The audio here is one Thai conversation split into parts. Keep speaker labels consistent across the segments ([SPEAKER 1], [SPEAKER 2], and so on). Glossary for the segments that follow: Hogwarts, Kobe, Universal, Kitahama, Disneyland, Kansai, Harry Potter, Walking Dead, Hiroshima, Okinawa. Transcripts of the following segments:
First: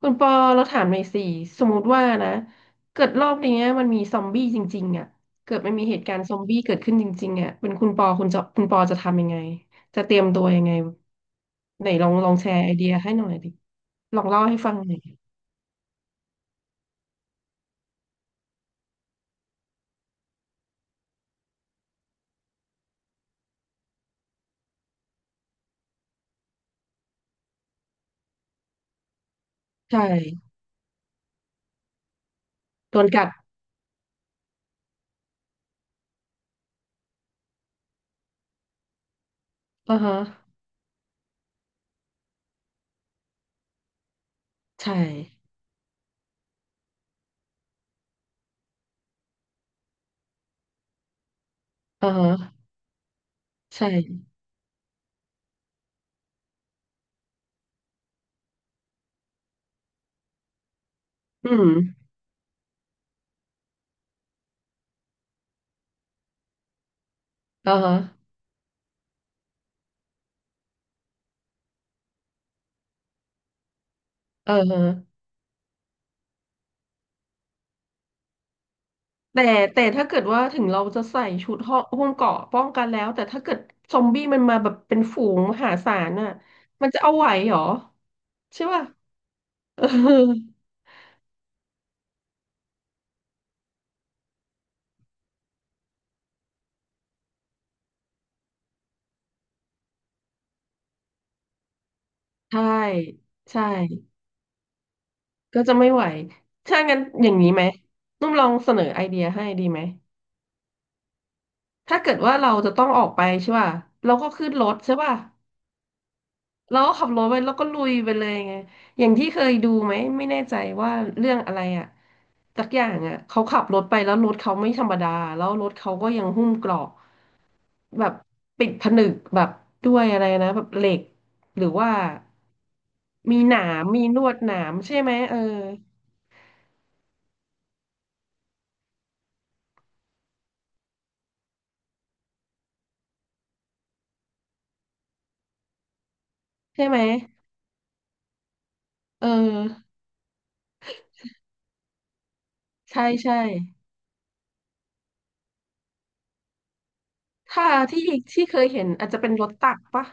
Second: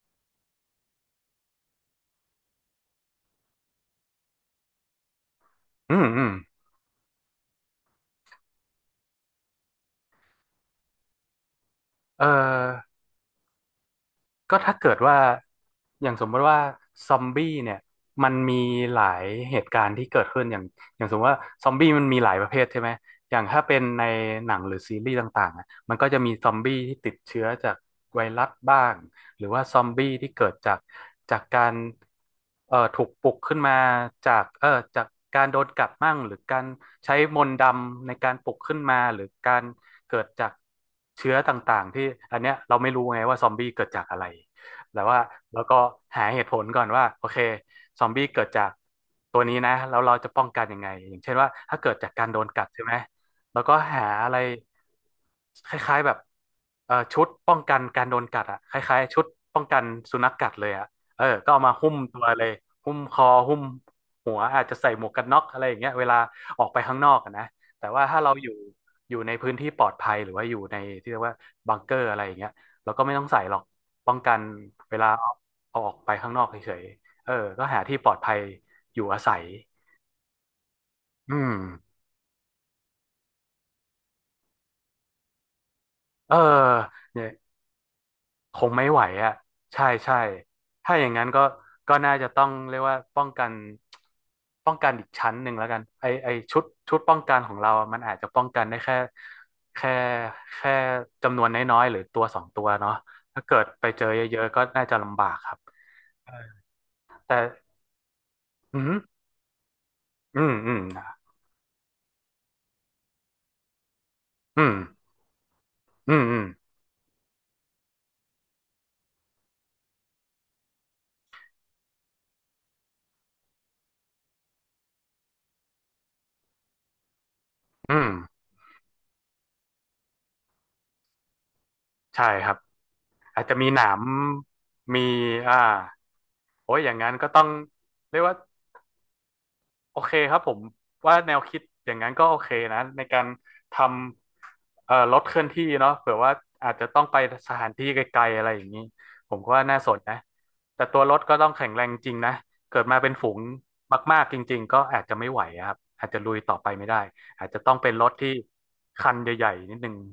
[SPEAKER 1] คุณปอเราถามหน่อยสิสมมติว่านะเกิดรอบเนี้ยมันมีซอมบี้จริงๆอ่ะเกิดมันมีเห
[SPEAKER 2] อื
[SPEAKER 1] ตุ
[SPEAKER 2] ม
[SPEAKER 1] การ
[SPEAKER 2] อื
[SPEAKER 1] ณ์ซ
[SPEAKER 2] ม
[SPEAKER 1] อมบี้เกิดขึ้นจริงๆอ่ะเป็นคุณปอจะทำยังไงจะเตรียมตัวยังไงไหนลอง
[SPEAKER 2] เออ
[SPEAKER 1] ลองแชร์ไอเดียให้หน่อยดิลองเล่าให้
[SPEAKER 2] ก็
[SPEAKER 1] ฟัง
[SPEAKER 2] ถ้า
[SPEAKER 1] ห
[SPEAKER 2] เกิ
[SPEAKER 1] น่อ
[SPEAKER 2] ด
[SPEAKER 1] ย
[SPEAKER 2] ว่าอย่างสมมติว่าซอมบี้เนี่ยมันมีหลายเหตุการณ์ที่เกิดขึ้นอย่างอย่างสมมติว่าซอมบี้มันมีหลายประเภทใช่ไหมอย่างถ้าเป็นในหนังหรือซีรีส์ต่างๆอะมันก็จะมีซอมบี้ที่ติดเชื้อจากไวรัสบ้าง หรือว่าซอม
[SPEAKER 1] ใช่
[SPEAKER 2] บี้ที่เกิดจากจากการ
[SPEAKER 1] โด
[SPEAKER 2] ถู
[SPEAKER 1] น
[SPEAKER 2] ก
[SPEAKER 1] กั
[SPEAKER 2] ป
[SPEAKER 1] ด
[SPEAKER 2] ลุกขึ้นมาจากจากการโดนกัดมั่งหรือการใช้มนต์ดำในการปลุกขึ้นมาหรือการ
[SPEAKER 1] อ่าฮะ
[SPEAKER 2] เกิดจากเชื้อต่างๆที่อันเนี้ยเราไม่รู้ไงว่าซอมบี้เกิดจากอะไร
[SPEAKER 1] ใช่
[SPEAKER 2] แต่ว่าแล้วก็หาเหตุผลก่อนว่าโอเคซอมบี้เกิดจากตัวนี้นะแล้วเราจะป้องกันยังไงอย่างเช่นว่าถ้าเกิด
[SPEAKER 1] อ่า
[SPEAKER 2] จากการโดนกั
[SPEAKER 1] ฮะ
[SPEAKER 2] ดใช่ไหม แล้วก็หา
[SPEAKER 1] ใช่
[SPEAKER 2] อะไรคล้ายๆแบบชุดป้องกันการโดนกัดอ่ะคล้ายๆชุดป้องกันสุนัขกัดเลยอ่ะเออ
[SPEAKER 1] อื
[SPEAKER 2] ก็เอามา
[SPEAKER 1] ม
[SPEAKER 2] หุ้มตัวเลยหุ้มคอหุ้มหัวอาจจะใส่หมวกกันน็อกอะไรอย่างเงี้ยเวลาออกไปข้างนอกอะนะ
[SPEAKER 1] อ่า
[SPEAKER 2] แต่
[SPEAKER 1] ฮะ
[SPEAKER 2] ว่าถ้าเราอยู่อยู่ในพื้นที่ปลอดภัยหรือว่าอยู่ในที่เรียกว่าบังเกอร์อะไรอย่างเงี้ยเราก็ไม่ต้องใส่หรอกป้องกัน
[SPEAKER 1] เอ
[SPEAKER 2] เวลา
[SPEAKER 1] อ
[SPEAKER 2] เอาเอาออกไปข้างนอกเฉยๆเออก็หาที่ปลอดภัยอยู่อาศั
[SPEAKER 1] แต่
[SPEAKER 2] ย
[SPEAKER 1] แต่ถ้าเกิดว่าถึงเราจะใส่
[SPEAKER 2] อื
[SPEAKER 1] ชุ
[SPEAKER 2] ม
[SPEAKER 1] ดห่อหุ้มเกราะป้องกันแล้วแต่ถ้าเกิดซอมบี้มันมาแบบเป็นฝูงมหาศาลน่ะ
[SPEAKER 2] เออ
[SPEAKER 1] มันจะเอา
[SPEAKER 2] เนี่
[SPEAKER 1] ไหว
[SPEAKER 2] ย
[SPEAKER 1] เหรอ
[SPEAKER 2] ค
[SPEAKER 1] ใช่
[SPEAKER 2] ง
[SPEAKER 1] ป่ะ
[SPEAKER 2] ไม่ไหวอ่ะ
[SPEAKER 1] เอ
[SPEAKER 2] ใช่
[SPEAKER 1] อ
[SPEAKER 2] ใช่ถ้าอย่างนั้นก็ก็น่าจะต้องเรียกว่าป้องกันป้องกันอีกชั้นหนึ่งแล้วกันไอไอชุดชุดป้องกันของเราอะมันอาจจะป้องกันได้แค่แค่แค่จำนวนน้อยๆหรือตัวสอง
[SPEAKER 1] ใช่
[SPEAKER 2] ตัวเนาะถ้าเกิ
[SPEAKER 1] ใช่
[SPEAKER 2] ดไปเจอเยอะๆก็น่าจะลำบากครับ
[SPEAKER 1] ก็จะไม่ไหวถ้างั้นอย่า
[SPEAKER 2] แต่
[SPEAKER 1] งนี้ไหมนุ่มลองเสน
[SPEAKER 2] อื
[SPEAKER 1] อ
[SPEAKER 2] ม
[SPEAKER 1] ไอเดียให้ดีไหม
[SPEAKER 2] อืมอืม
[SPEAKER 1] ถ้าเกิดว่าเราจะต้องออกไปใช่ป่ะเราก็ขึ้น
[SPEAKER 2] อื
[SPEAKER 1] ร
[SPEAKER 2] ม
[SPEAKER 1] ถใช่ป่ะ
[SPEAKER 2] อืมอืม
[SPEAKER 1] เราก็ขับรถไปแล้วก็ลุยไปเลยไงอย่างที่เคยดูไหมไม่แน่ใจว่าเรื่องอะไรอ่ะสักอย่างอ่ะเขาขับรถไปแล้วรถเขาไม่ธรรมดาแล้วรถเขาก็ยังหุ้มเกราะ
[SPEAKER 2] อื
[SPEAKER 1] แบ
[SPEAKER 2] ม
[SPEAKER 1] บปิดผนึกแบบด้วยอะไรนะแบบเหล็กหรือว่า
[SPEAKER 2] ใช่ครับ
[SPEAKER 1] มี
[SPEAKER 2] อาจ
[SPEAKER 1] ห
[SPEAKER 2] จะมี
[SPEAKER 1] นา
[SPEAKER 2] ห
[SPEAKER 1] ม
[SPEAKER 2] นาม
[SPEAKER 1] มีลวดหนามใช่
[SPEAKER 2] มี
[SPEAKER 1] ไหมเอ
[SPEAKER 2] อ่า
[SPEAKER 1] อ
[SPEAKER 2] โอ้ยอย่างนั้นก็ต้องเรียกว่า โอเคครับผมว่าแนวคิดอย่างนั้นก็โอเคนะในการทำรถเคลื่อนที่เนาะเผื่อว่าอาจ
[SPEAKER 1] ใช่
[SPEAKER 2] จะ
[SPEAKER 1] ไหม
[SPEAKER 2] ต้องไปสถานที่ไกลๆอะไรอย่างนี้
[SPEAKER 1] เอ
[SPEAKER 2] ผมก็ว่าน่าส
[SPEAKER 1] อ
[SPEAKER 2] นนะแต่ตัวรถก็ต้องแข็งแรงจริงนะเกิดมา
[SPEAKER 1] ใช่
[SPEAKER 2] เป็นฝู
[SPEAKER 1] ใช่
[SPEAKER 2] งมากๆจริงๆก็อาจจะไม่ไหวอะครับอาจจะลุยต่อไปไม่ได้อาจจะ
[SPEAKER 1] ถ้า
[SPEAKER 2] ต้องเป็น
[SPEAKER 1] ที่
[SPEAKER 2] รถที่
[SPEAKER 1] ที่เคยเห็นอาจ
[SPEAKER 2] คัน
[SPEAKER 1] จะเป็นร
[SPEAKER 2] ให
[SPEAKER 1] ถ
[SPEAKER 2] ญ่
[SPEAKER 1] ตั
[SPEAKER 2] ๆนิ
[SPEAKER 1] ก
[SPEAKER 2] ดนึง
[SPEAKER 1] ปะ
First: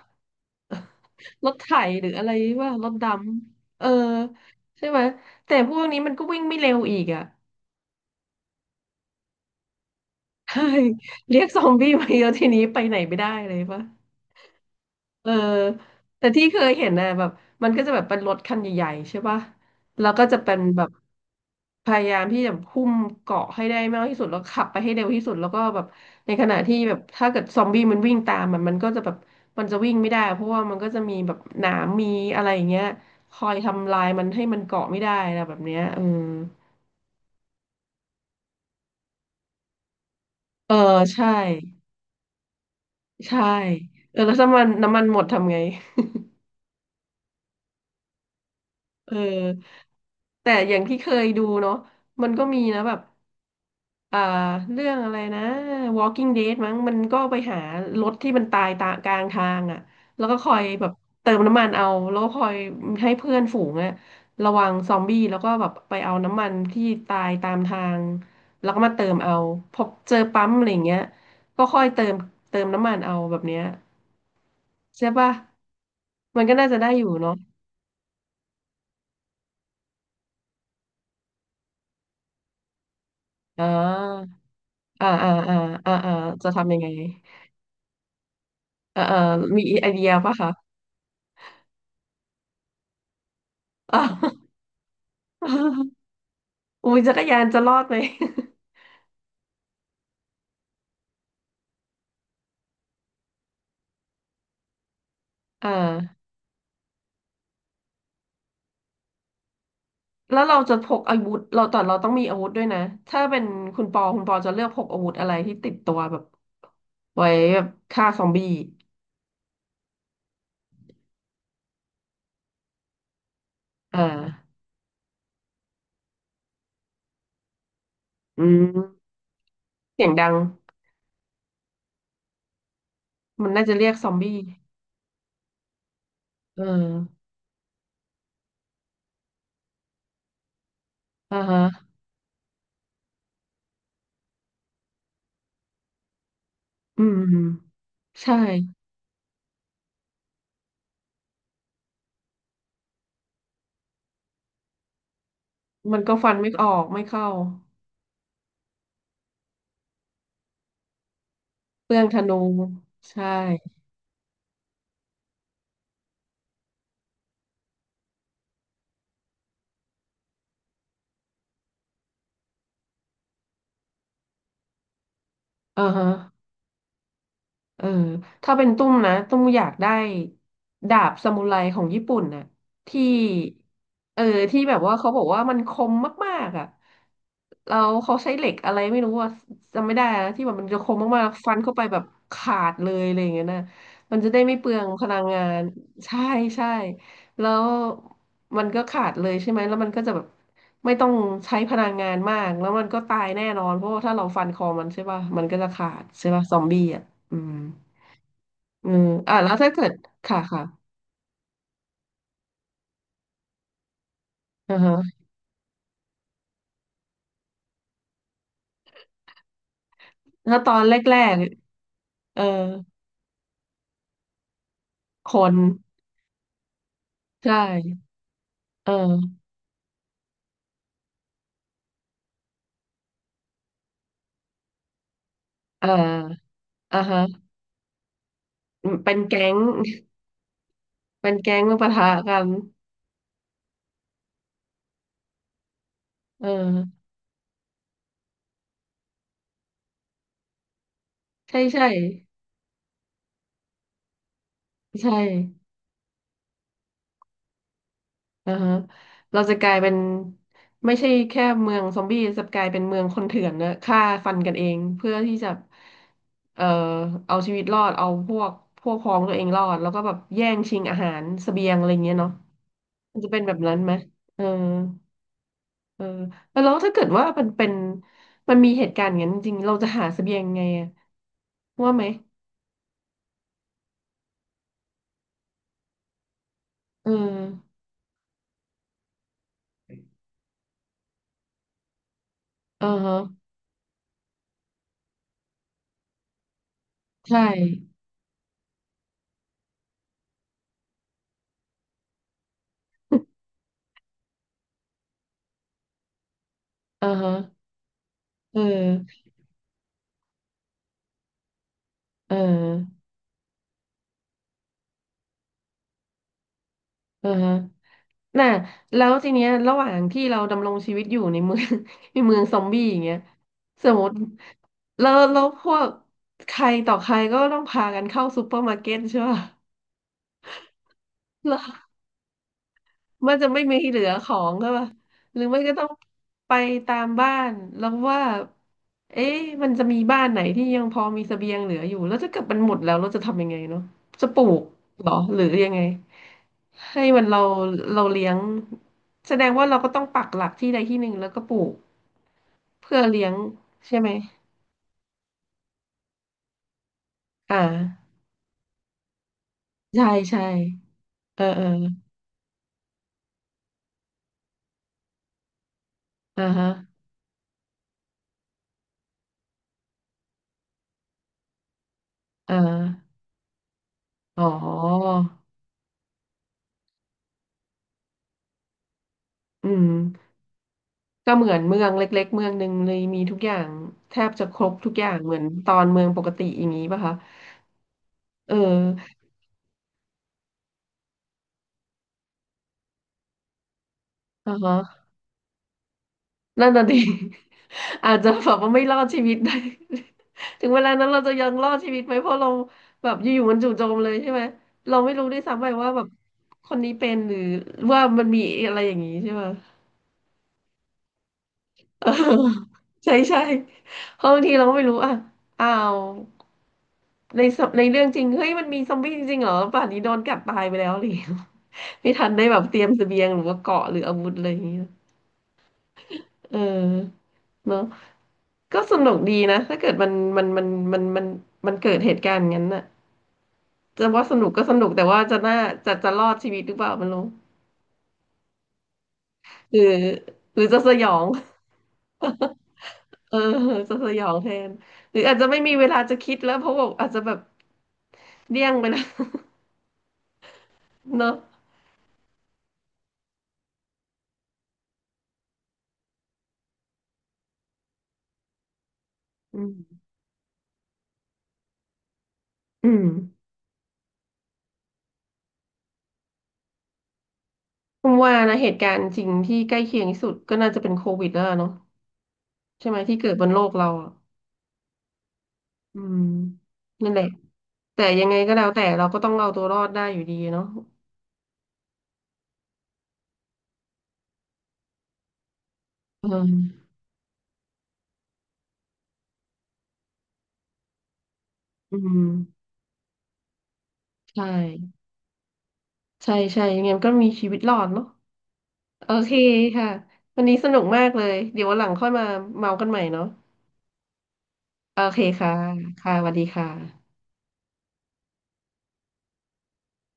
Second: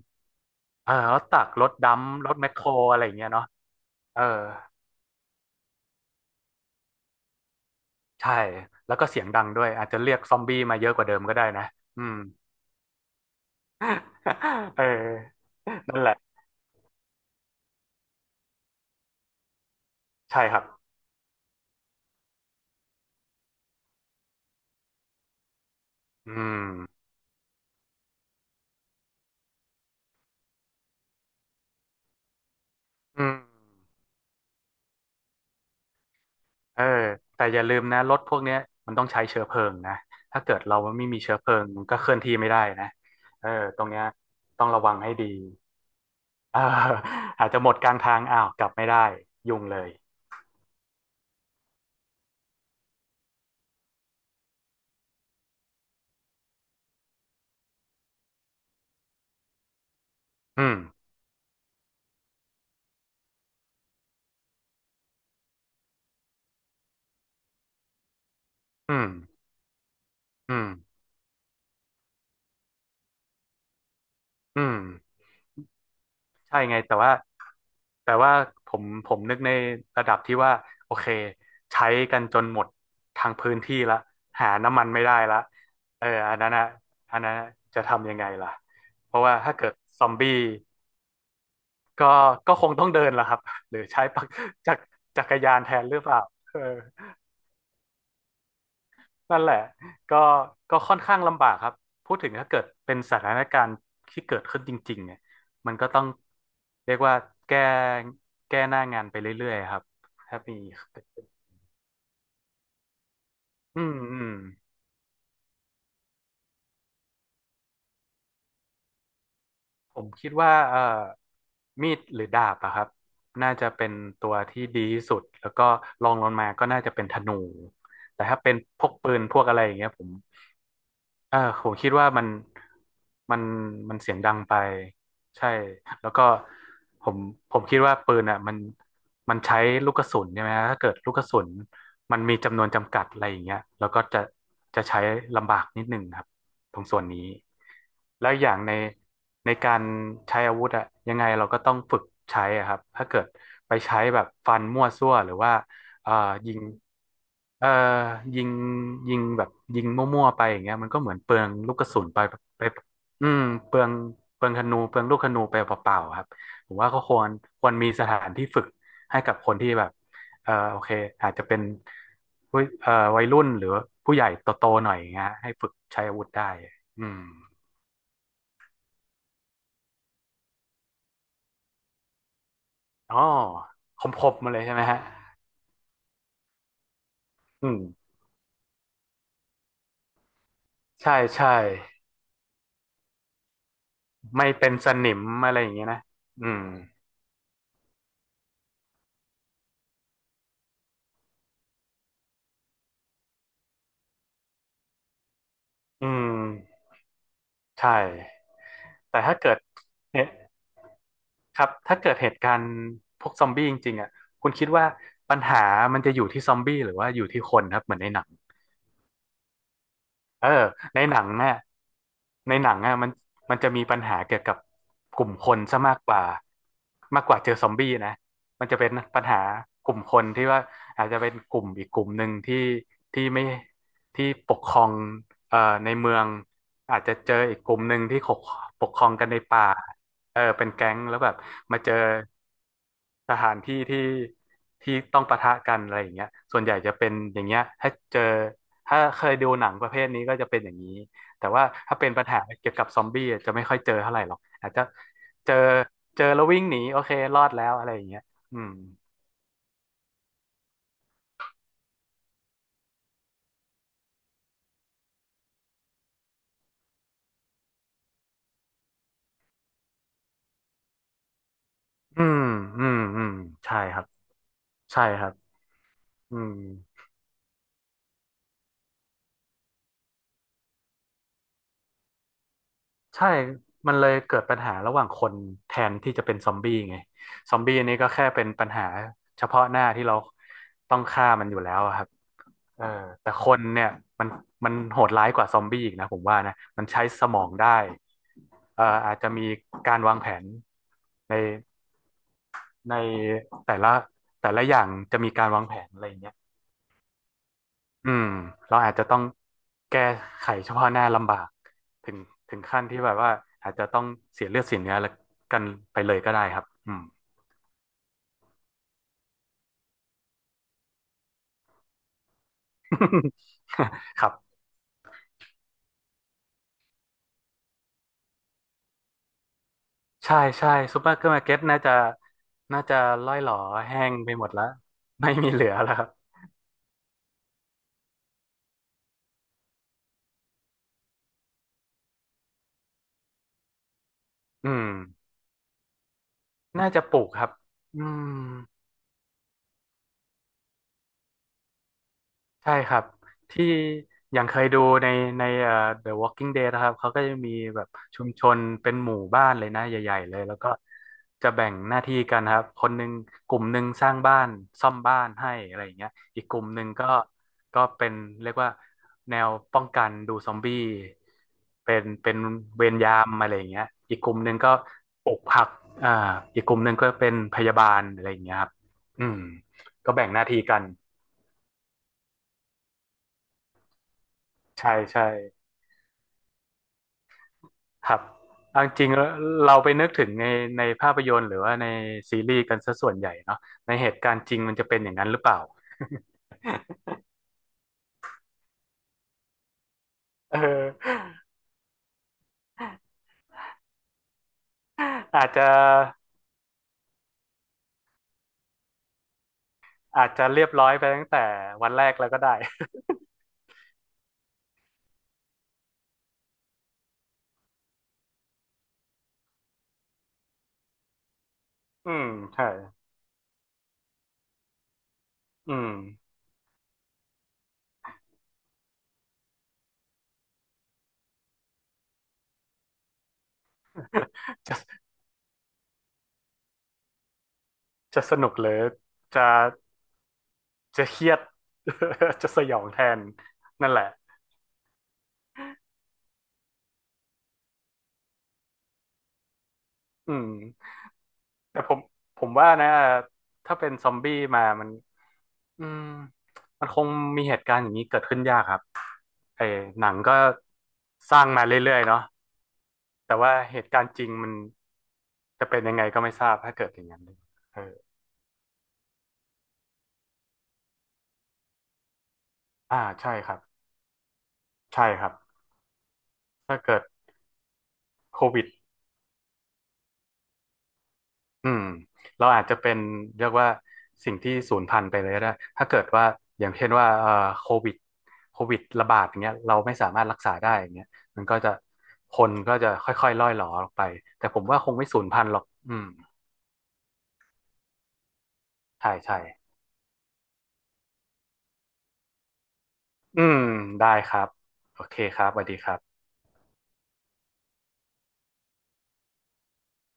[SPEAKER 2] เออรถตั
[SPEAKER 1] ร
[SPEAKER 2] ก
[SPEAKER 1] ถ
[SPEAKER 2] ร
[SPEAKER 1] ไถ
[SPEAKER 2] ถดัม
[SPEAKER 1] หรืออะ
[SPEAKER 2] ร
[SPEAKER 1] ไร
[SPEAKER 2] ถแมคโคร
[SPEAKER 1] ว่ารถ
[SPEAKER 2] อะไร
[SPEAKER 1] ด
[SPEAKER 2] อย่างเงี้ยเนาะ
[SPEAKER 1] ำ เออ
[SPEAKER 2] เออ
[SPEAKER 1] ใช่ไหมแต่พวกนี้มันก็วิ่งไม่เร็วอีกอ่ะ
[SPEAKER 2] ใช่แล้วก็เสียงดังด้วยอาจจะเรียกซอม บี้
[SPEAKER 1] ใช่
[SPEAKER 2] มาเยอะกว่าเดิมก็
[SPEAKER 1] เรีย
[SPEAKER 2] ได้
[SPEAKER 1] กซอ
[SPEAKER 2] นะ
[SPEAKER 1] มบี้
[SPEAKER 2] อื
[SPEAKER 1] มา
[SPEAKER 2] ม
[SPEAKER 1] เยอะทีนี้ไปไหนไม่ได้เลยปะ
[SPEAKER 2] เอ
[SPEAKER 1] เออ
[SPEAKER 2] อนั่นแหละ
[SPEAKER 1] แต่ที่เคยเห็นนะแบบมันก็จะแบบเป็นรถคันใหญ่ๆใช่ป่ะแล้วก็จะ
[SPEAKER 2] ใช่
[SPEAKER 1] เป็
[SPEAKER 2] ค
[SPEAKER 1] น
[SPEAKER 2] รับ
[SPEAKER 1] แบบพยายามที่จะหุ้มเกาะให้ได้มากที่สุดแล้วขับไปให้เร็วที่สุดแล้วก็แบบใน
[SPEAKER 2] อื
[SPEAKER 1] ขณะที่แบบ
[SPEAKER 2] ม
[SPEAKER 1] ถ้าเกิดซอมบี้มันวิ่งตามมันก็จะแบบมันจะวิ่งไม่ได้เพราะว่ามันก็จะมีแบบหนามมีอะไรอย่างเงี้ย
[SPEAKER 2] อื
[SPEAKER 1] ค
[SPEAKER 2] ม
[SPEAKER 1] อยทำลายมันให้มันเกาะไม่ได้นะแบบเนี้ยเออ
[SPEAKER 2] เออแต่อย่าลืมนะรถพวกเนี้ยมันต้องใช้เชื้อเพลิงนะ ถ้าเกิด
[SPEAKER 1] เออ
[SPEAKER 2] เราไม่มี
[SPEAKER 1] ใช่
[SPEAKER 2] เชื้อเพลิงมันก็เคลื่อนที่ไม่ได้นะ
[SPEAKER 1] ใช่
[SPEAKER 2] เออตรงเนี้ย
[SPEAKER 1] เออแล้วถ้ามั
[SPEAKER 2] ต้อ
[SPEAKER 1] น
[SPEAKER 2] งระวั
[SPEAKER 1] น้ำ
[SPEAKER 2] ง
[SPEAKER 1] มัน
[SPEAKER 2] ให้
[SPEAKER 1] หมด
[SPEAKER 2] ดี
[SPEAKER 1] ทำไง
[SPEAKER 2] เอออาจจะหมดกลางทางอ้าวกลับไม่ได้
[SPEAKER 1] เออ
[SPEAKER 2] ยุ่งเลย
[SPEAKER 1] แต่อย่างที่เคยดูเนาะมันก็มีนะแบบ เอ่อเรื่องอะไรนะ Walking Dead มั้งมันก็ไปหารถที่มันตายตากลางทางอ่ะแล้วก็คอ
[SPEAKER 2] อื
[SPEAKER 1] ย
[SPEAKER 2] ม
[SPEAKER 1] แบบเติมน้ำมันเอาแล้วก็คอยให้เพื่อนฝูงอ่ะระวังซอมบี้แล้วก็แบบไปเอาน้ำมันที่ตายตามทางแล้วก็มา
[SPEAKER 2] อื
[SPEAKER 1] เติ
[SPEAKER 2] ม
[SPEAKER 1] มเอาพอเจอปั๊ม
[SPEAKER 2] อื
[SPEAKER 1] อะ
[SPEAKER 2] ม
[SPEAKER 1] ไรอย่างเงี้ยก็ค่อยเติมน้ำมันเอาแบบเนี้ย
[SPEAKER 2] อืม
[SPEAKER 1] ใช่ป่ะมันก็
[SPEAKER 2] ใช่
[SPEAKER 1] น่า
[SPEAKER 2] ไง
[SPEAKER 1] จะได้
[SPEAKER 2] แต่
[SPEAKER 1] อยู่
[SPEAKER 2] ว่า
[SPEAKER 1] เนาะ
[SPEAKER 2] แต่ว่าผมนึกในระดับที่ว่าโอเคใช้กันจนหมดทางพื้น
[SPEAKER 1] อ่
[SPEAKER 2] ที่ละ
[SPEAKER 1] า
[SPEAKER 2] หาน้ำมันไม่
[SPEAKER 1] อ่า
[SPEAKER 2] ได้
[SPEAKER 1] อ่า
[SPEAKER 2] ละ
[SPEAKER 1] อ่าอ่า
[SPEAKER 2] เออ
[SPEAKER 1] อ่า
[SPEAKER 2] อัน
[SPEAKER 1] จะ
[SPEAKER 2] นั้นอะ
[SPEAKER 1] ทำยังไง
[SPEAKER 2] อันนั้นน่ะจะทำยังไงล่ะ
[SPEAKER 1] เออ
[SPEAKER 2] เพ
[SPEAKER 1] เออ
[SPEAKER 2] ราะว่าถ้า
[SPEAKER 1] มี
[SPEAKER 2] เกิด
[SPEAKER 1] ไอเดี
[SPEAKER 2] ซอ
[SPEAKER 1] ย
[SPEAKER 2] มบี้
[SPEAKER 1] ป่ะคะ
[SPEAKER 2] ก็ก็คงต้องเดินล่ะครับหรือ
[SPEAKER 1] อ่า
[SPEAKER 2] ใช้ปักจักรจักรยานแทนหรื อเปล่าเออ
[SPEAKER 1] อุ้ยจักรยานจะรอดไหม
[SPEAKER 2] นั่นแหละก็ก็ค่อนข้างลำบากครับพูดถึงถ้าเกิดเป็นสถานการณ์ที่เกิดขึ้นจริงๆเนี่ย
[SPEAKER 1] อ่
[SPEAKER 2] มันก็ต้อง
[SPEAKER 1] า
[SPEAKER 2] เรียกว่าแก้แก้หน้างานไปเรื่อยๆครับ
[SPEAKER 1] แล้
[SPEAKER 2] ถ้า
[SPEAKER 1] ว
[SPEAKER 2] มี
[SPEAKER 1] เราจะพกอาวุธเราแต่เราต้องมีอาวุธด้วยนะ ถ้าเป็น
[SPEAKER 2] อื
[SPEAKER 1] คุณ
[SPEAKER 2] ม
[SPEAKER 1] ปอ
[SPEAKER 2] อื
[SPEAKER 1] คุณ
[SPEAKER 2] ม
[SPEAKER 1] ปอจะเลือกพกอาวุธอะไรที่ติดตัวแบบไว้แบบฆ่าซอมบี้
[SPEAKER 2] ผมคิดว่ามีดหรือดาบอะครับน่าจะเป็น
[SPEAKER 1] อ่
[SPEAKER 2] ตัว
[SPEAKER 1] า
[SPEAKER 2] ที่ดีที่สุดแล้วก็รองลงมาก็น่าจะเป็นธนูแต่ถ้า
[SPEAKER 1] อื
[SPEAKER 2] เป็นพวกปื
[SPEAKER 1] ม
[SPEAKER 2] นพวกอะไรอย่างเงี้ยผ
[SPEAKER 1] เสีย
[SPEAKER 2] ม
[SPEAKER 1] งดัง
[SPEAKER 2] อ่าผมคิดว่ามันมัน
[SPEAKER 1] มันน่าจะเรียก
[SPEAKER 2] มัน
[SPEAKER 1] ซอ
[SPEAKER 2] เสี
[SPEAKER 1] ม
[SPEAKER 2] ยงดั
[SPEAKER 1] บี้
[SPEAKER 2] งไปใช่แล้วก็
[SPEAKER 1] เอ
[SPEAKER 2] ผม
[SPEAKER 1] อ
[SPEAKER 2] ผมคิดว่าปืนอ่ะมันมันใช้ลูกกระสุนใช่ไหมฮะถ้าเกิดลูกกระ
[SPEAKER 1] อ่า
[SPEAKER 2] สุน
[SPEAKER 1] ฮะ
[SPEAKER 2] มันมีจำนวนจำกัดอะไรอย่างเงี้ยแล้วก็จะจะใช้ลำบากนิดหนึ่งครับตรงส่
[SPEAKER 1] อื
[SPEAKER 2] วนนี้
[SPEAKER 1] ม
[SPEAKER 2] แล้ว
[SPEAKER 1] ใช่
[SPEAKER 2] อย่างในในการใช้อาวุธอ่ะยังไงเราก็ต้องฝึกใช้อะครับถ้าเกิดไปใช้แบบฟันมั่วซั่วหรือว่า
[SPEAKER 1] มัน
[SPEAKER 2] เอ่อ
[SPEAKER 1] ก็ฟันไม่
[SPEAKER 2] ยิง
[SPEAKER 1] ออกไม่เข้า
[SPEAKER 2] เอ่อยิงยิงแบบยิงมั่วๆไปอย่างเงี้ยมันก็เหมือนเปลืองลูกก
[SPEAKER 1] เป
[SPEAKER 2] ระ
[SPEAKER 1] ลื
[SPEAKER 2] สุ
[SPEAKER 1] อง
[SPEAKER 2] น
[SPEAKER 1] ธ
[SPEAKER 2] ไป
[SPEAKER 1] นู
[SPEAKER 2] ไป
[SPEAKER 1] ใช่
[SPEAKER 2] อืมเปลืองเปลืองธนูเปลืองลูกธนูไปเปล่าๆครับผมว่าก็ควรควรมีสถานที่ฝึกให้กับคนที่แบบโอเคอาจจะเป็นผู้วัยรุ่นหรือผู้ใหญ่โตๆหน่อยอย่างเงี้ยให้ฝึก
[SPEAKER 1] อ่า
[SPEAKER 2] ใช้
[SPEAKER 1] ฮะ
[SPEAKER 2] อาวุธได้อืม
[SPEAKER 1] เออถ้าเป็นตุ้มนะตุ้มอยากได้ดาบซามูไรของญี่ปุ่นน่ะที่
[SPEAKER 2] อ๋อค
[SPEAKER 1] เออ
[SPEAKER 2] มๆมาเล
[SPEAKER 1] ที่
[SPEAKER 2] ยใช่
[SPEAKER 1] แบบ
[SPEAKER 2] ไหม
[SPEAKER 1] ว่า
[SPEAKER 2] ฮะ
[SPEAKER 1] เขาบอกว่ามันคมมากๆอ่ะ
[SPEAKER 2] อื
[SPEAKER 1] เรา
[SPEAKER 2] ม
[SPEAKER 1] เขาใช้เหล็กอะไรไม่รู้ว่าจำไม่ได้นะที่แบบมันจะคม
[SPEAKER 2] ใช่
[SPEAKER 1] มากๆ
[SPEAKER 2] ใช่
[SPEAKER 1] ฟันเข้าไปแบบขาดเลยอะไรอย่างเงี้ยนะมันจะได้
[SPEAKER 2] ไม่
[SPEAKER 1] ไม่เป
[SPEAKER 2] เป็
[SPEAKER 1] ลื
[SPEAKER 2] น
[SPEAKER 1] อง
[SPEAKER 2] ส
[SPEAKER 1] พ
[SPEAKER 2] นิ
[SPEAKER 1] ลั
[SPEAKER 2] ม
[SPEAKER 1] งงา
[SPEAKER 2] อะไร
[SPEAKER 1] น
[SPEAKER 2] อย่างเงี้ยนะ
[SPEAKER 1] ใช่
[SPEAKER 2] อืม
[SPEAKER 1] ใช่แล้วมันก็ขาดเลยใช่ไหมแล้วมันก็จะแบบไม่ต้องใช้พลังงานมากแล้วมันก็ตายแน่นอนเพราะว่าถ้าเราฟันคอมันใช่ป่ะมันก็จะขาด
[SPEAKER 2] อื
[SPEAKER 1] ใช่
[SPEAKER 2] ม
[SPEAKER 1] ป่ะซอมบี้อ่ะ อืม
[SPEAKER 2] ใช่
[SPEAKER 1] อืม
[SPEAKER 2] แต่
[SPEAKER 1] อ่ะ
[SPEAKER 2] ถ้า
[SPEAKER 1] แล้
[SPEAKER 2] เกิ
[SPEAKER 1] ว
[SPEAKER 2] ด
[SPEAKER 1] ถ้าเกิด
[SPEAKER 2] เนี่ย
[SPEAKER 1] ค่ะค่ะ
[SPEAKER 2] ครับถ้าเกิดเหตุการณ์พวกซอมบี้จริงๆอ่ะคุณคิด
[SPEAKER 1] อือ
[SPEAKER 2] ว่า
[SPEAKER 1] ฮะ
[SPEAKER 2] ปัญหามันจะอยู่ที่ซอมบี้หรือว่าอยู่ที่คนครับเหมือนในหนัง เออ
[SPEAKER 1] ถ้าตอนแร
[SPEAKER 2] ในหนัง
[SPEAKER 1] ก
[SPEAKER 2] เนี่ย
[SPEAKER 1] ๆเออ
[SPEAKER 2] ในหนังอ่ะมันจะมีปัญหาเกี่ยวกับกลุ่
[SPEAKER 1] ค
[SPEAKER 2] มค
[SPEAKER 1] น
[SPEAKER 2] นซะมากกว่ามากกว่าเจ
[SPEAKER 1] ใช่
[SPEAKER 2] อซอมบี้นะมันจะ
[SPEAKER 1] เ
[SPEAKER 2] เป็นปัญหา
[SPEAKER 1] ออ
[SPEAKER 2] กลุ่มคนที่ว่าอาจจะเป็นกลุ่มอีกกลุ่มหนึ่งที่ไม่ที่ปกครองเอ่อ
[SPEAKER 1] เอ
[SPEAKER 2] ในเมือง
[SPEAKER 1] ออ่า
[SPEAKER 2] อาจจะ
[SPEAKER 1] ฮะ
[SPEAKER 2] เจออีกกลุ่มหนึ่งที่ป
[SPEAKER 1] อื
[SPEAKER 2] ก
[SPEAKER 1] ม
[SPEAKER 2] ครอ
[SPEAKER 1] เป็
[SPEAKER 2] ง
[SPEAKER 1] น
[SPEAKER 2] กันใน
[SPEAKER 1] แก๊ง
[SPEAKER 2] ป่าเออเป็นแก๊งแล้ว แบ
[SPEAKER 1] เป็น
[SPEAKER 2] บ
[SPEAKER 1] แก๊งมา
[SPEAKER 2] มาเจ
[SPEAKER 1] ปะ
[SPEAKER 2] อ
[SPEAKER 1] ทะกัน
[SPEAKER 2] สถานที่ที่ต้องปะทะกันอะไรอย่างเงี้ย
[SPEAKER 1] เ
[SPEAKER 2] ส่วนใหญ่จะ
[SPEAKER 1] ออ
[SPEAKER 2] เป็นอย่างเงี้ยถ้าเจอถ้าเคยดูหนังประเภทนี้ก็จะเป็นอย่างนี้แต่
[SPEAKER 1] ใช่
[SPEAKER 2] ว่า
[SPEAKER 1] ใช่
[SPEAKER 2] ถ้าเป็นปัญหาเกี่ยวกับซอมบี้อะจะไม่ค่อยเจอเท่าไหร่หรอกอาจจะ
[SPEAKER 1] ใช่
[SPEAKER 2] เจอเจอแล้ววิ่งหนีโอเครอดแล้วอะไรอย่างเงี้ย
[SPEAKER 1] อ่า
[SPEAKER 2] อืม
[SPEAKER 1] ฮะเราจะกลายเป็นไม่ใช่แค่เมืองซอมบี้จะกลายเป็นเมืองคนเถื่อนนะฆ่าฟันกันเองเพื่อที่จะเอ่อเอาชีวิตรอดเอาพวกพ้องตัวเองรอดแล้วก็แบบแย่งชิงอาหารเสบียงอะไรเงี้ย
[SPEAKER 2] อื
[SPEAKER 1] เนาะ
[SPEAKER 2] มอืม
[SPEAKER 1] มั
[SPEAKER 2] อื
[SPEAKER 1] นจะ
[SPEAKER 2] ม
[SPEAKER 1] เป็นแบบนั้
[SPEAKER 2] ใช่
[SPEAKER 1] นไหม
[SPEAKER 2] ครับ
[SPEAKER 1] เออ
[SPEAKER 2] ใช่ครับ
[SPEAKER 1] เออ
[SPEAKER 2] อืม
[SPEAKER 1] แล้วถ้าเกิดว่ามันเป็น มันมีเหตุการณ์อย่างนั้นจริงๆเราจะหาเสบียงไงอะว่าไหม
[SPEAKER 2] ใช่มันเลยเกิดปัญหาระหว่างคนแทนที่จะเป็นซอมบี้ไง
[SPEAKER 1] เออ
[SPEAKER 2] ซอมบี้นี่ก็แค่เป็นปัญหาเฉพาะหน้าที่เราต้องฆ่ามันอยู่แล้วอะครับ
[SPEAKER 1] เอ
[SPEAKER 2] เออ
[SPEAKER 1] อฮะ
[SPEAKER 2] แต่คนเนี่ยมันมันโหดร้ายกว่าซอมบี้อีกนะผมว่านะมันใช้สม
[SPEAKER 1] ใช่
[SPEAKER 2] องได้อาจจะมีการวางแผนในในแต่ละแต่ละอย่างจะมีการวางแผนอะไรอย่างเงี้ย
[SPEAKER 1] เออฮะ
[SPEAKER 2] อืม
[SPEAKER 1] เออ
[SPEAKER 2] เราอาจจะต้องแก้ไขเฉพาะหน้าลำบากถึง
[SPEAKER 1] เอ
[SPEAKER 2] ถึงขั้นที่
[SPEAKER 1] อ
[SPEAKER 2] แบบว่าอาจจะต้องเสียเลือดเสียเนื้อแล้วกันไปเลยก็ได้ครับอืม
[SPEAKER 1] เออฮะน่ะแล้วทีเนี้ยระหว่างที่เราดำรงชีวิตอยู่ในเมือง ในเมืองซอมบี้อย่างเงี้ย สมมติ
[SPEAKER 2] ครับ
[SPEAKER 1] แล้วพวกใครต่อใครก็ต้องพากันเข้าซูเปอร์มาร์เก็ตใช่ป่ะ
[SPEAKER 2] ใช่ใช่ซูเปอร์มาร์เก็
[SPEAKER 1] แล้
[SPEAKER 2] ต
[SPEAKER 1] ว
[SPEAKER 2] น่าจะ
[SPEAKER 1] มั
[SPEAKER 2] ร่อ
[SPEAKER 1] น
[SPEAKER 2] ย
[SPEAKER 1] จะ
[SPEAKER 2] หรอ
[SPEAKER 1] ไม่มีเหลื
[SPEAKER 2] แห้
[SPEAKER 1] อ
[SPEAKER 2] ง
[SPEAKER 1] ข
[SPEAKER 2] ไป
[SPEAKER 1] อ
[SPEAKER 2] หมด
[SPEAKER 1] ง
[SPEAKER 2] แล้ว
[SPEAKER 1] ใช่ป่ะ
[SPEAKER 2] ไม่
[SPEAKER 1] หรือ
[SPEAKER 2] มี
[SPEAKER 1] ไม่
[SPEAKER 2] เหลื
[SPEAKER 1] ก็
[SPEAKER 2] อ
[SPEAKER 1] ต้อง
[SPEAKER 2] แล้วครับ
[SPEAKER 1] ไปตามบ้านแล้วว่าเอ๊ะมันจะมีบ้านไหนที่ยังพอมีเสบียงเหลืออยู่แล้วถ้าเกิดมันหมดแล้วเราจะทำยังไงเนาะจะปลูก
[SPEAKER 2] อืม
[SPEAKER 1] เหรอหรือยังไง
[SPEAKER 2] น่าจะ
[SPEAKER 1] ให้
[SPEAKER 2] ปลู
[SPEAKER 1] มัน
[SPEAKER 2] กค
[SPEAKER 1] เรา
[SPEAKER 2] รับอื
[SPEAKER 1] เราเลี้ย
[SPEAKER 2] ม
[SPEAKER 1] งแสดงว่าเราก็ต้องปักหลักที่ใดที่หนึ่งแล้วก็ปลูก
[SPEAKER 2] ใช่ค
[SPEAKER 1] เพื่
[SPEAKER 2] รั
[SPEAKER 1] อ
[SPEAKER 2] บ
[SPEAKER 1] เลี้ยง
[SPEAKER 2] ที่
[SPEAKER 1] ใช่ไหม
[SPEAKER 2] อย่างเคยดูในThe Walking Dead นะครับเขาก็จะมี
[SPEAKER 1] อ่า
[SPEAKER 2] แบบชุมชนเป็นหมู่บ้านเลยนะ
[SPEAKER 1] ใช่
[SPEAKER 2] ใหญ่ๆเล
[SPEAKER 1] ใช่
[SPEAKER 2] ยแล้วก็
[SPEAKER 1] เออ
[SPEAKER 2] จะ
[SPEAKER 1] เอ
[SPEAKER 2] แบ่
[SPEAKER 1] อ
[SPEAKER 2] งหน้าที่กันครับคนหนึ่งกลุ่มหนึ่งสร้างบ้านซ่อมบ้านให้อะไรอย่างเงี้ยอี
[SPEAKER 1] อ่า
[SPEAKER 2] กกลุ่ม
[SPEAKER 1] ฮะ
[SPEAKER 2] หนึ่งก็เป็นเรียกว่าแนวป้องกันดูซอมบี้เป็น
[SPEAKER 1] อ่
[SPEAKER 2] เวร
[SPEAKER 1] า
[SPEAKER 2] ยามอะไรอย่างเงี้ยอีกกลุ่ม
[SPEAKER 1] อ๋อ
[SPEAKER 2] หนึ่งก็ปลูกผักอ่าอีกกลุ่มหนึ่งก็เป็นพยาบาลอะไรอย่างเงี้ยครับอืม
[SPEAKER 1] อืม
[SPEAKER 2] ก็แบ่งหน้าที่กัน
[SPEAKER 1] ก็เหมือนเมืองเล็กๆเมืองหนึ่งเลยมีทุกอย่างแทบจะครบทุ
[SPEAKER 2] ใช่
[SPEAKER 1] กอย่าง
[SPEAKER 2] ใช่
[SPEAKER 1] เหมือนตอนเมืองปกติอย่างนี้ป่ะคะ
[SPEAKER 2] ครับ
[SPEAKER 1] เอ
[SPEAKER 2] เอาจริง
[SPEAKER 1] อ
[SPEAKER 2] ๆแล้วเราไปนึกถึงในภาพยนตร์หรือว่าในซีรีส์กันซะส่วนใหญ่เนาะในเหตุการณ์จ
[SPEAKER 1] อ่า
[SPEAKER 2] ริงมั
[SPEAKER 1] ฮะ
[SPEAKER 2] นจะเป็นอย่างนั้นหรือเปล่า
[SPEAKER 1] นั่นน่ะดิ อาจจะแบบว่าไม่รอดชีวิตได้
[SPEAKER 2] เอ
[SPEAKER 1] ถึงเวลานั้นเรา
[SPEAKER 2] อ
[SPEAKER 1] จะยังรอดชีวิตไหมเพราะเราแบบอยู่ๆมันจู่โจมเลยใช่ไหมเราไม่รู้ด้วย
[SPEAKER 2] อาจ
[SPEAKER 1] ซ้ำ
[SPEAKER 2] จะ
[SPEAKER 1] ไปว่าแบบคนนี้เป็นหรือว่ามันมีอะไรอย่างนี้ใช่ไหม
[SPEAKER 2] อาจจะเรียบร้อยไปตั้งแต่วันแร
[SPEAKER 1] เออ
[SPEAKER 2] กแล้วก็ได้
[SPEAKER 1] ใช่ใช่เพราะบางทีเราก็ไม่รู้อ่ะอ้าว ในเรื่องจริงเฮ้ยมันมีซอมบี้จริงๆเหรอป่านนี้โดนกัดตายไปแล้วเลย
[SPEAKER 2] อื
[SPEAKER 1] ไม่ทั
[SPEAKER 2] ม
[SPEAKER 1] นได้แบบ
[SPEAKER 2] ใช่
[SPEAKER 1] เตรียมเสบียงหรือว่าเกราะหรืออาวุธอะไรอย่างเงี้ย
[SPEAKER 2] อืม
[SPEAKER 1] เออเนาะก็สนุกดีนะถ้าเกิดมันมันมันมันมันมันเกิดเหตุการณ์อย่างนั้นน่ะจะว่าสนุก ก็ส
[SPEAKER 2] จะ
[SPEAKER 1] นุกแต่ว่าจะน่าจะรอดชีวิตหรือเปล่าไม่รู้
[SPEAKER 2] จะสนุกหรือจะ
[SPEAKER 1] หรือจะส
[SPEAKER 2] จะ
[SPEAKER 1] ยอ
[SPEAKER 2] เค
[SPEAKER 1] ง
[SPEAKER 2] รียด จะสยองแทน
[SPEAKER 1] เออ
[SPEAKER 2] นั่น
[SPEAKER 1] จะ
[SPEAKER 2] แห
[SPEAKER 1] ส
[SPEAKER 2] ละ
[SPEAKER 1] ยองแทนหรืออาจจะไม่มีเวลาจะคิดแล้วเพราะว่าอาจจะแบบเดี้ยงไปแล้ว
[SPEAKER 2] อืม
[SPEAKER 1] เนาะ
[SPEAKER 2] แต่ผมว่านะถ้าเป็นซอมบี้มามันอืมมันคงมีเหตุการณ์อย่างนี้เกิดขึ้นยากครับ
[SPEAKER 1] อื
[SPEAKER 2] ไอ้
[SPEAKER 1] ม
[SPEAKER 2] หนังก็สร้างมาเรื่อยๆเนาะ
[SPEAKER 1] อืม
[SPEAKER 2] แต่ว่าเหตุการณ์จริงมันจะเป็นยังไงก็ไม่ทราบถ้าเกิดอย่างนั้นเออ
[SPEAKER 1] ผมว่านะเหตุการณ์จริงที่ใกล้เคียงที่สุดก็น่าจะเป็นโควิดแล้วล่ะเนาะใช่ไหม
[SPEAKER 2] อ่า
[SPEAKER 1] ที่เกิ
[SPEAKER 2] ใช่
[SPEAKER 1] ดบ
[SPEAKER 2] ค
[SPEAKER 1] น
[SPEAKER 2] รั
[SPEAKER 1] โล
[SPEAKER 2] บ
[SPEAKER 1] กเราอะ
[SPEAKER 2] ใช่ครับ
[SPEAKER 1] อืม
[SPEAKER 2] ถ้าเกิด
[SPEAKER 1] นั่นแหละแต่ยังไง
[SPEAKER 2] โค
[SPEAKER 1] ก็
[SPEAKER 2] วิ
[SPEAKER 1] แล้
[SPEAKER 2] ด
[SPEAKER 1] วแต่เราก็ต้องเอาตัวรอดได้อยู่ดีเนาะ
[SPEAKER 2] อืมเราอาจจะเป็นเรียกว่าสิ่งที่สูญพันธุ์ไปเลยก็ได้ถ้าเกิดว่าอย่า
[SPEAKER 1] เอ
[SPEAKER 2] ง
[SPEAKER 1] อ
[SPEAKER 2] เช่นว่าโควิดโควิดระบาดอย่างเงี้ยเราไม่สามารถรักษาได้อย่างเงี้ยมันก็จะ
[SPEAKER 1] อื
[SPEAKER 2] คน
[SPEAKER 1] ม
[SPEAKER 2] ก็จะค่อยๆล่อยหลอออกไป
[SPEAKER 1] ใช่
[SPEAKER 2] แต่ผมว่าคงไม่สูญพันธุ์หรอกอืม
[SPEAKER 1] ใช่ใช่ยังไงมันก็มีชีวิตรอดเนาะโอ
[SPEAKER 2] ใช่
[SPEAKER 1] เค
[SPEAKER 2] ใช่
[SPEAKER 1] ค่ะวันนี้สนุกมากเลยเดี๋ยววันหลังค่อยมาเมากันใหม่เนาะ
[SPEAKER 2] อืมได้ครับโอ
[SPEAKER 1] โอ
[SPEAKER 2] เค
[SPEAKER 1] เค
[SPEAKER 2] ครับ
[SPEAKER 1] ค่ะ
[SPEAKER 2] สวัสดีครั
[SPEAKER 1] ค่ะ
[SPEAKER 2] บ
[SPEAKER 1] สวัสดีค่ะ